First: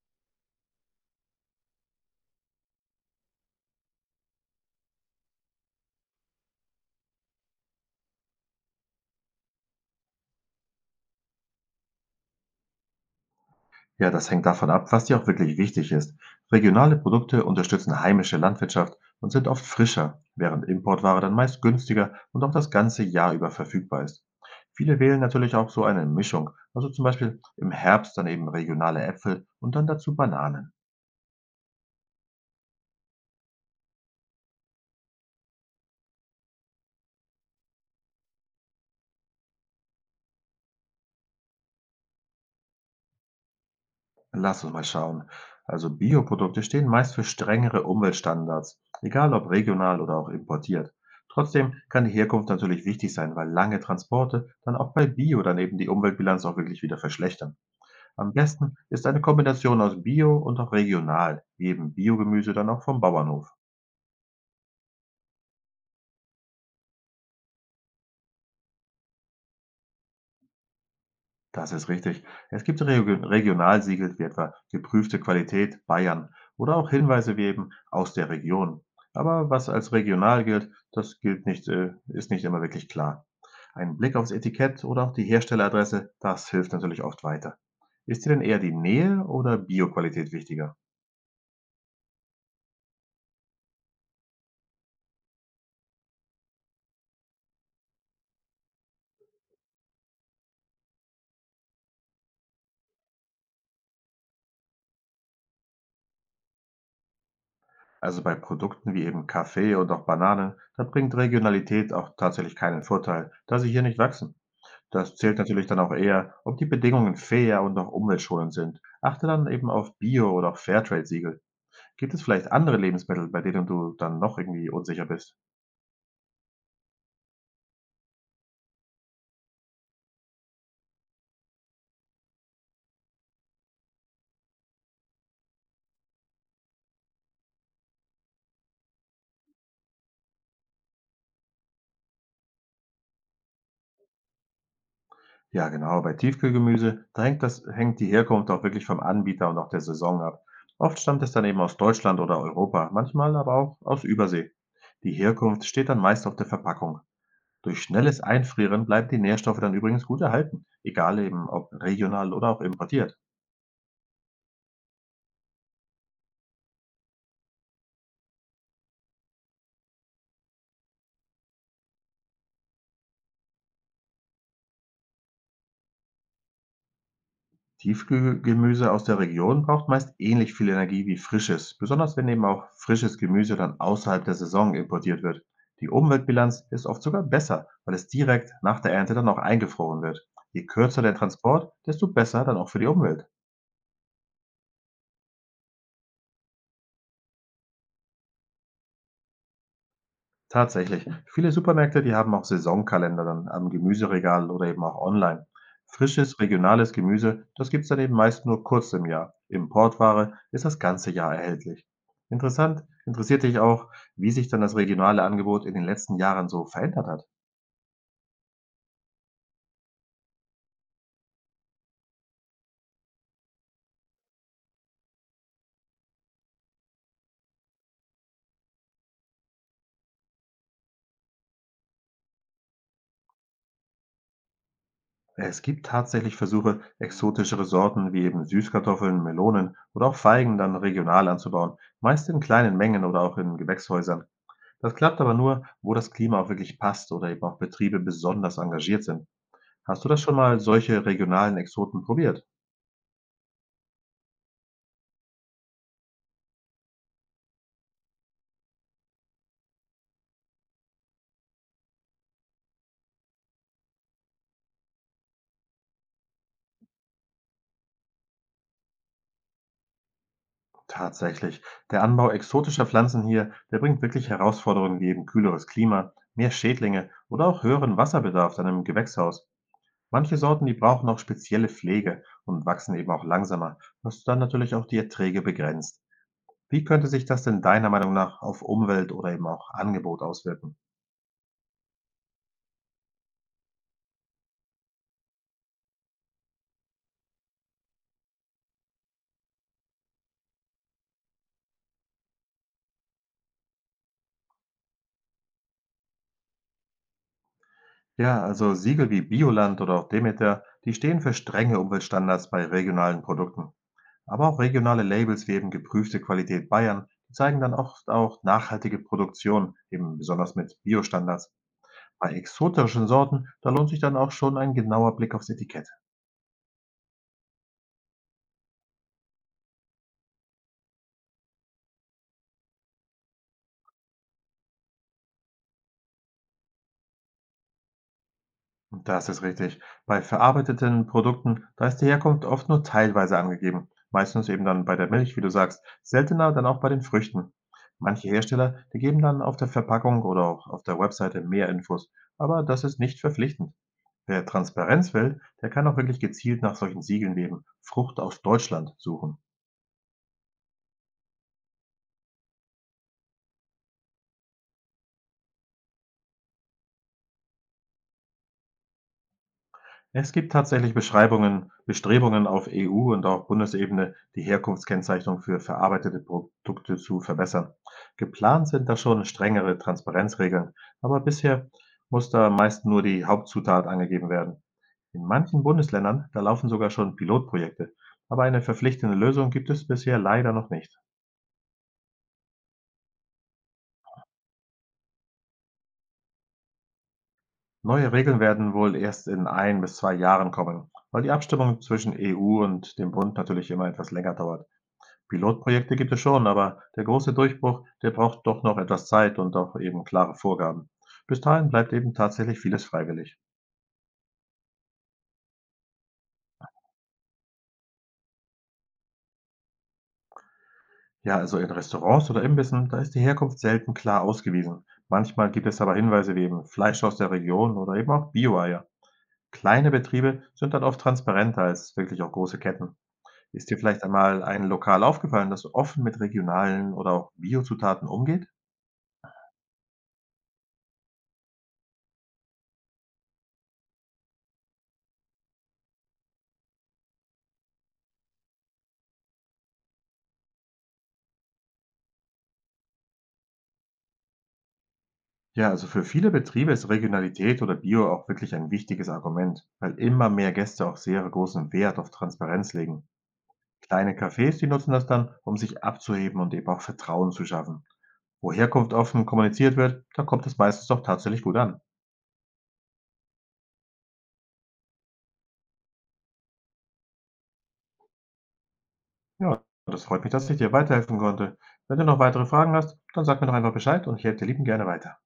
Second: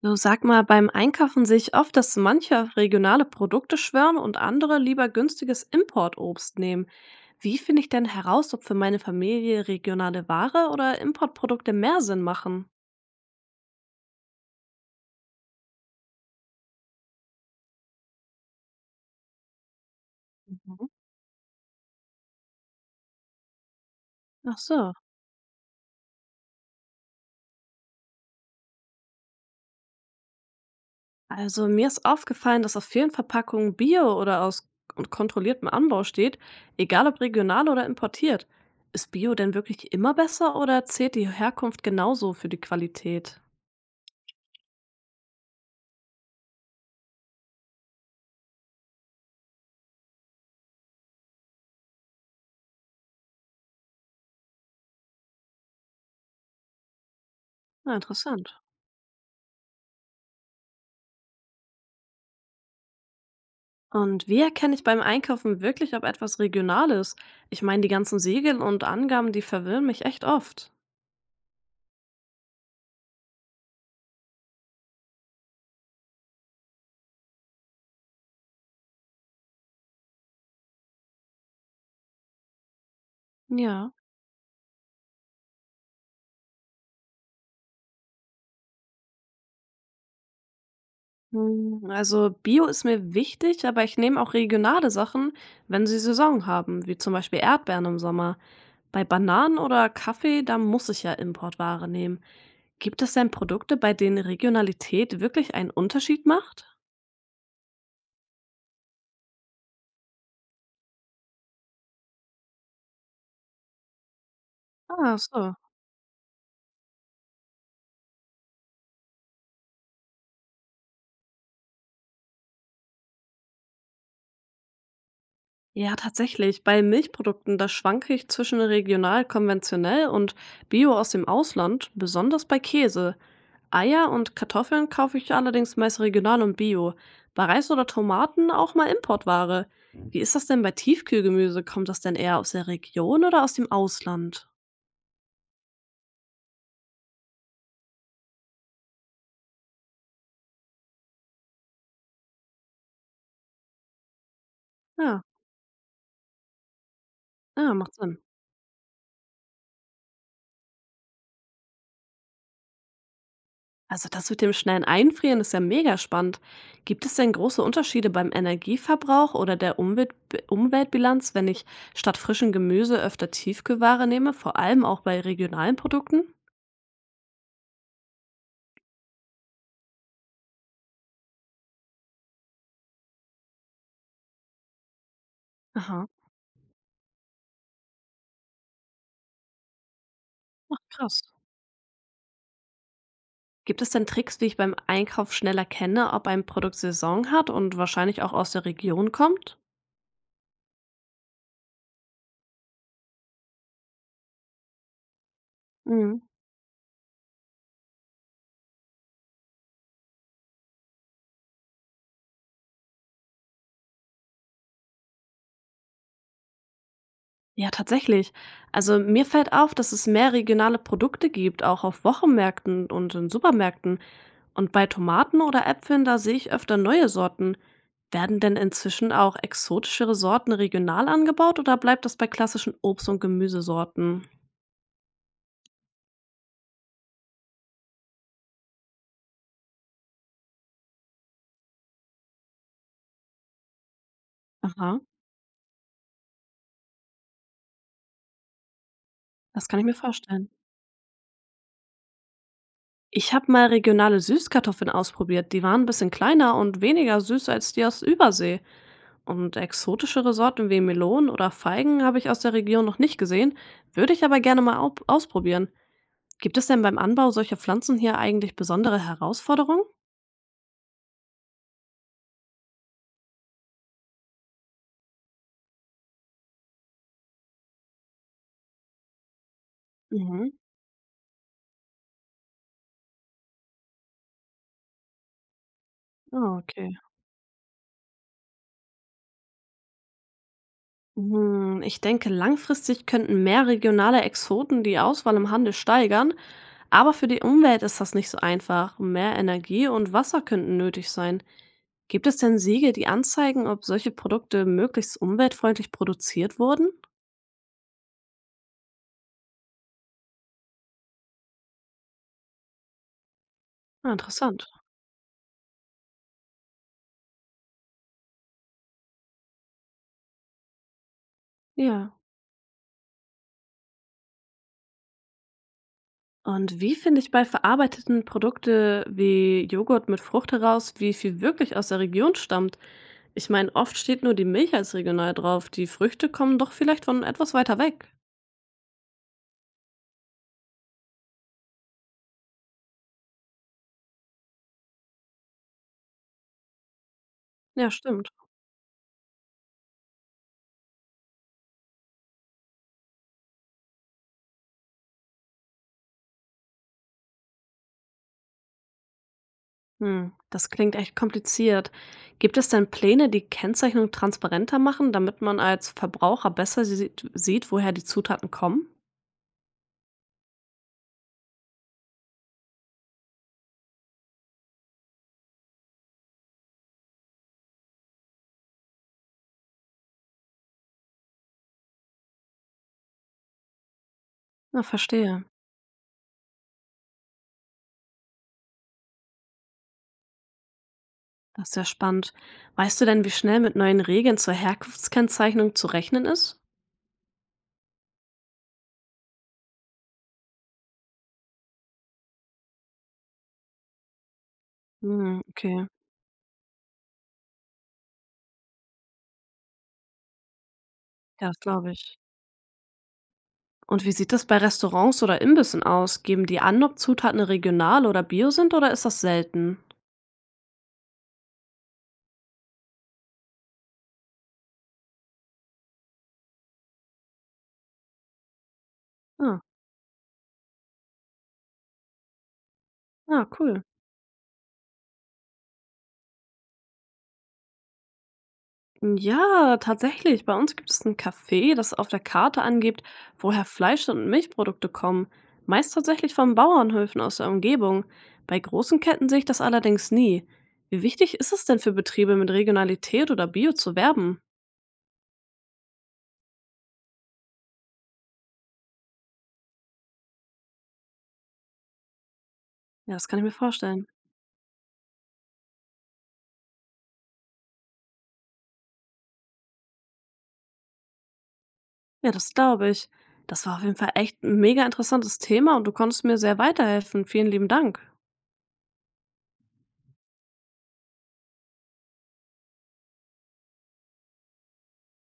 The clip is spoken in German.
Du sag mal, beim Einkaufen sehe ich oft, dass manche auf regionale Produkte schwören und andere lieber günstiges Importobst nehmen. Wie finde ich denn heraus, ob für meine Familie regionale Ware oder Importprodukte mehr Sinn machen? Ja, das hängt davon ab, was dir auch wirklich wichtig ist. Regionale Produkte unterstützen heimische Landwirtschaft und sind oft frischer, während Mhm. Importware dann meist günstiger und auch das ganze Jahr über verfügbar ist. Ach so. Viele wählen natürlich auch so eine Mischung, also zum Beispiel im Herbst dann eben regionale Äpfel und dann dazu Bananen. Also mir ist aufgefallen, dass auf vielen Verpackungen Bio oder aus und kontrolliertem Anbau steht, egal ob regional oder importiert. Ist Bio denn wirklich immer besser oder zählt die Herkunft genauso für die Qualität? Lass uns mal schauen. Also Bioprodukte stehen meist für strengere Umweltstandards, egal ob regional oder auch importiert. Trotzdem kann die Herkunft natürlich wichtig sein, weil lange Transporte dann auch bei Bio dann eben die Umweltbilanz auch wirklich wieder verschlechtern. Ah, Am interessant. besten ist eine Kombination aus Bio und auch regional, wie eben Biogemüse dann auch vom Bauernhof. Und wie erkenne ich beim Einkaufen wirklich, ob etwas regional ist? Ich meine, die ganzen Siegel und Angaben, die verwirren mich echt oft. Das ist richtig. Es gibt Regio Regionalsiegel wie etwa geprüfte Qualität Bayern oder auch Hinweise wie eben aus der Region. Aber was als regional gilt, das gilt nicht, ist nicht immer wirklich klar. Ja. Ein Blick aufs Etikett oder auch die Herstelleradresse, das hilft natürlich oft weiter. Ist dir denn eher die Nähe oder Bioqualität wichtiger? Hm, also Bio ist mir wichtig, aber ich nehme auch regionale Sachen, wenn sie Saison haben, wie zum Beispiel Erdbeeren im Sommer. Bei Bananen oder Kaffee, da muss ich ja Importware nehmen. Gibt es denn Produkte, bei denen Regionalität wirklich einen Unterschied macht? Also bei Produkten wie eben Kaffee und auch Banane, da bringt Regionalität auch tatsächlich keinen Vorteil, da sie hier nicht wachsen. Das Ah, zählt so. natürlich dann auch eher, ob die Bedingungen fair und auch umweltschonend sind. Achte dann eben auf Bio- oder auch Fairtrade-Siegel. Gibt es vielleicht andere Lebensmittel, bei denen du dann noch irgendwie unsicher bist? Ja, tatsächlich. Bei Milchprodukten, da schwanke ich zwischen regional konventionell und Bio aus dem Ausland, besonders bei Käse. Eier und Kartoffeln kaufe ich allerdings meist regional und Bio. Bei Reis oder Tomaten auch mal Importware. Wie ist das denn bei Tiefkühlgemüse? Kommt das denn eher aus der Region oder aus dem Ausland? Ja, genau, bei Tiefkühlgemüse, da hängt, das, hängt die Herkunft auch wirklich vom Anbieter und auch der Saison ab. Oft stammt es dann eben aus Deutschland oder Europa, manchmal aber auch aus Übersee. Die Ja, Herkunft steht dann meist auf der Verpackung. ja, Durch macht Sinn. schnelles Einfrieren bleiben die Nährstoffe dann übrigens gut erhalten, egal eben ob regional oder auch importiert. Also das mit dem schnellen Einfrieren ist ja mega spannend. Gibt es denn große Unterschiede beim Energieverbrauch oder der Umweltbilanz, wenn ich statt frischem Gemüse öfter Tiefkühlware nehme, vor allem auch bei regionalen Produkten? Tiefkühlgemüse aus der Region braucht meist ähnlich viel Energie wie frisches, besonders wenn eben auch frisches Gemüse dann außerhalb der Saison importiert wird. Die Aha, Umweltbilanz ist oft sogar besser, weil es direkt nach der Ernte dann auch eingefroren wird. Je ach kürzer der krass. Transport, desto besser dann auch für die Umwelt. Gibt es denn Tricks, wie ich beim Einkauf schneller kenne, ob ein Produkt Saison hat und wahrscheinlich auch aus der Region kommt? Tatsächlich. Viele Supermärkte, die haben auch Saisonkalender dann am Gemüseregal oder eben auch online. Mhm. Frisches, regionales Gemüse, das gibt's dann eben meist nur kurz im Jahr. Importware ist das ganze Jahr erhältlich. Interessant, interessiert dich auch, wie sich dann das regionale Angebot in den letzten Jahren so verändert hat? Ja, tatsächlich. Also mir fällt auf, dass es mehr regionale Produkte gibt, auch auf Wochenmärkten und in Supermärkten. Und bei Tomaten oder Äpfeln, da sehe ich öfter neue Sorten. Werden denn inzwischen auch exotischere Sorten regional angebaut oder bleibt das bei klassischen Obst- und Gemüsesorten? Es gibt tatsächlich Versuche, exotischere Sorten wie eben Süßkartoffeln, Melonen oder auch Feigen dann regional anzubauen, meist in kleinen Mengen oder auch in Gewächshäusern. Das Aha, klappt aber nur, wo das Klima auch wirklich passt oder eben auch Betriebe besonders engagiert sind. das kann ich mir Hast du das schon vorstellen. mal solche regionalen Exoten probiert? Ich habe mal regionale Süßkartoffeln ausprobiert. Die waren ein bisschen kleiner und weniger süß als die aus Übersee. Und exotische Sorten wie Melonen oder Feigen habe ich aus der Region noch nicht gesehen, würde ich aber gerne mal ausprobieren. Gibt es denn beim Anbau solcher Pflanzen hier eigentlich besondere Herausforderungen? Tatsächlich. Der Anbau exotischer Pflanzen hier, der bringt wirklich Herausforderungen wie eben kühleres Klima, mehr Schädlinge oder auch höheren Wasserbedarf an einem Gewächshaus. Manche Mhm. Sorten, die brauchen auch spezielle Pflege und wachsen eben auch langsamer, was dann natürlich auch die Erträge begrenzt. Ah, Wie okay. könnte sich das denn deiner Meinung nach auf Umwelt oder eben auch Angebot auswirken? Hm, ich denke, langfristig könnten mehr regionale Exoten die Auswahl im Handel steigern, aber für die Umwelt ist das nicht so einfach. Mehr Energie und Wasser könnten nötig sein. Gibt es denn Siegel, die anzeigen, ob solche Produkte möglichst umweltfreundlich produziert wurden? Ja, also Siegel wie Bioland oder auch Demeter, die stehen für strenge Umweltstandards bei regionalen Produkten. Ah, Aber interessant. auch regionale Labels wie eben geprüfte Qualität Bayern, die zeigen dann oft auch nachhaltige Produktion, eben besonders mit Biostandards. Ja. Bei exotischen Sorten, da lohnt sich dann auch schon ein genauer Blick aufs Etikett. Und wie finde ich bei verarbeiteten Produkte wie Joghurt mit Frucht heraus, wie viel wirklich aus der Region stammt? Ich meine, oft steht nur die Milch als regional drauf. Die Früchte kommen doch vielleicht von etwas weiter weg. Das ist richtig. Bei verarbeiteten Produkten, da ist die Herkunft oft nur teilweise angegeben. Meistens eben dann bei der Milch, wie du sagst. Seltener dann auch bei den Früchten. Ja, Manche stimmt. Hersteller, die geben dann auf der Verpackung oder auch auf der Webseite mehr Infos. Aber das ist nicht verpflichtend. Wer Transparenz will, der kann auch wirklich gezielt nach solchen Siegeln leben. Frucht aus Deutschland suchen. Hm, das klingt echt kompliziert. Gibt es denn Pläne, die Kennzeichnung transparenter machen, damit man als Verbraucher besser sieht, woher die Zutaten kommen? Es gibt tatsächlich Beschreibungen Bestrebungen auf EU und auch Bundesebene, die Herkunftskennzeichnung für verarbeitete Produkte zu verbessern. Geplant sind da schon strengere Transparenzregeln, aber bisher muss da meist nur die Hauptzutat angegeben werden. Na, In verstehe. manchen Bundesländern, da laufen sogar schon Pilotprojekte, aber eine verpflichtende Lösung gibt es bisher leider noch nicht. Das ist ja spannend. Weißt du denn, wie schnell mit neuen Regeln zur Herkunftskennzeichnung zu rechnen ist? Neue Regeln werden wohl erst in ein bis zwei Jahren kommen, weil die Abstimmung zwischen EU und dem Bund natürlich immer etwas länger dauert. Hm, okay. Pilotprojekte gibt es schon, aber der große Durchbruch, der braucht doch noch etwas Zeit und auch eben klare Vorgaben. Bis Ja, das dahin bleibt glaube eben ich. tatsächlich vieles freiwillig. Und wie sieht das bei Restaurants oder Imbissen aus? Geben die an, ob Zutaten regional oder bio sind oder ist das selten? Ja, also in Restaurants oder Imbissen, da ist die Herkunft selten klar ausgewiesen. Manchmal gibt es aber Hinweise wie eben Fleisch aus der Region oder eben auch Bio-Eier. Ah, Kleine Betriebe sind dann oft transparenter als wirklich auch große Ketten. ah, Ist dir cool. vielleicht einmal ein Lokal aufgefallen, das offen mit regionalen oder auch Biozutaten umgeht? Ja, tatsächlich. Bei uns gibt es ein Café, das auf der Karte angibt, woher Fleisch und Milchprodukte kommen. Meist tatsächlich von Bauernhöfen aus der Umgebung. Bei großen Ketten sehe ich das allerdings nie. Wie wichtig ist es denn für Betriebe mit Regionalität oder Bio zu werben? Ja, also für viele Betriebe ist Regionalität oder Bio auch wirklich ein wichtiges Argument, weil immer mehr Gäste auch sehr großen Wert auf Transparenz legen. Ja, das kann ich mir vorstellen. Kleine Cafés, die nutzen das dann, um sich abzuheben und eben auch Vertrauen zu schaffen. Wo Herkunft offen kommuniziert wird, da kommt es meistens doch tatsächlich gut an. Ja, das glaube ich. Das war auf jeden Fall echt 'n mega interessantes Thema und du konntest mir sehr weiterhelfen. Vielen lieben Dank. Und es freut mich, dass ich dir weiterhelfen konnte. Wenn du noch weitere Fragen hast, dann sag mir doch einfach Bescheid und ich helfe dir lieben gerne weiter.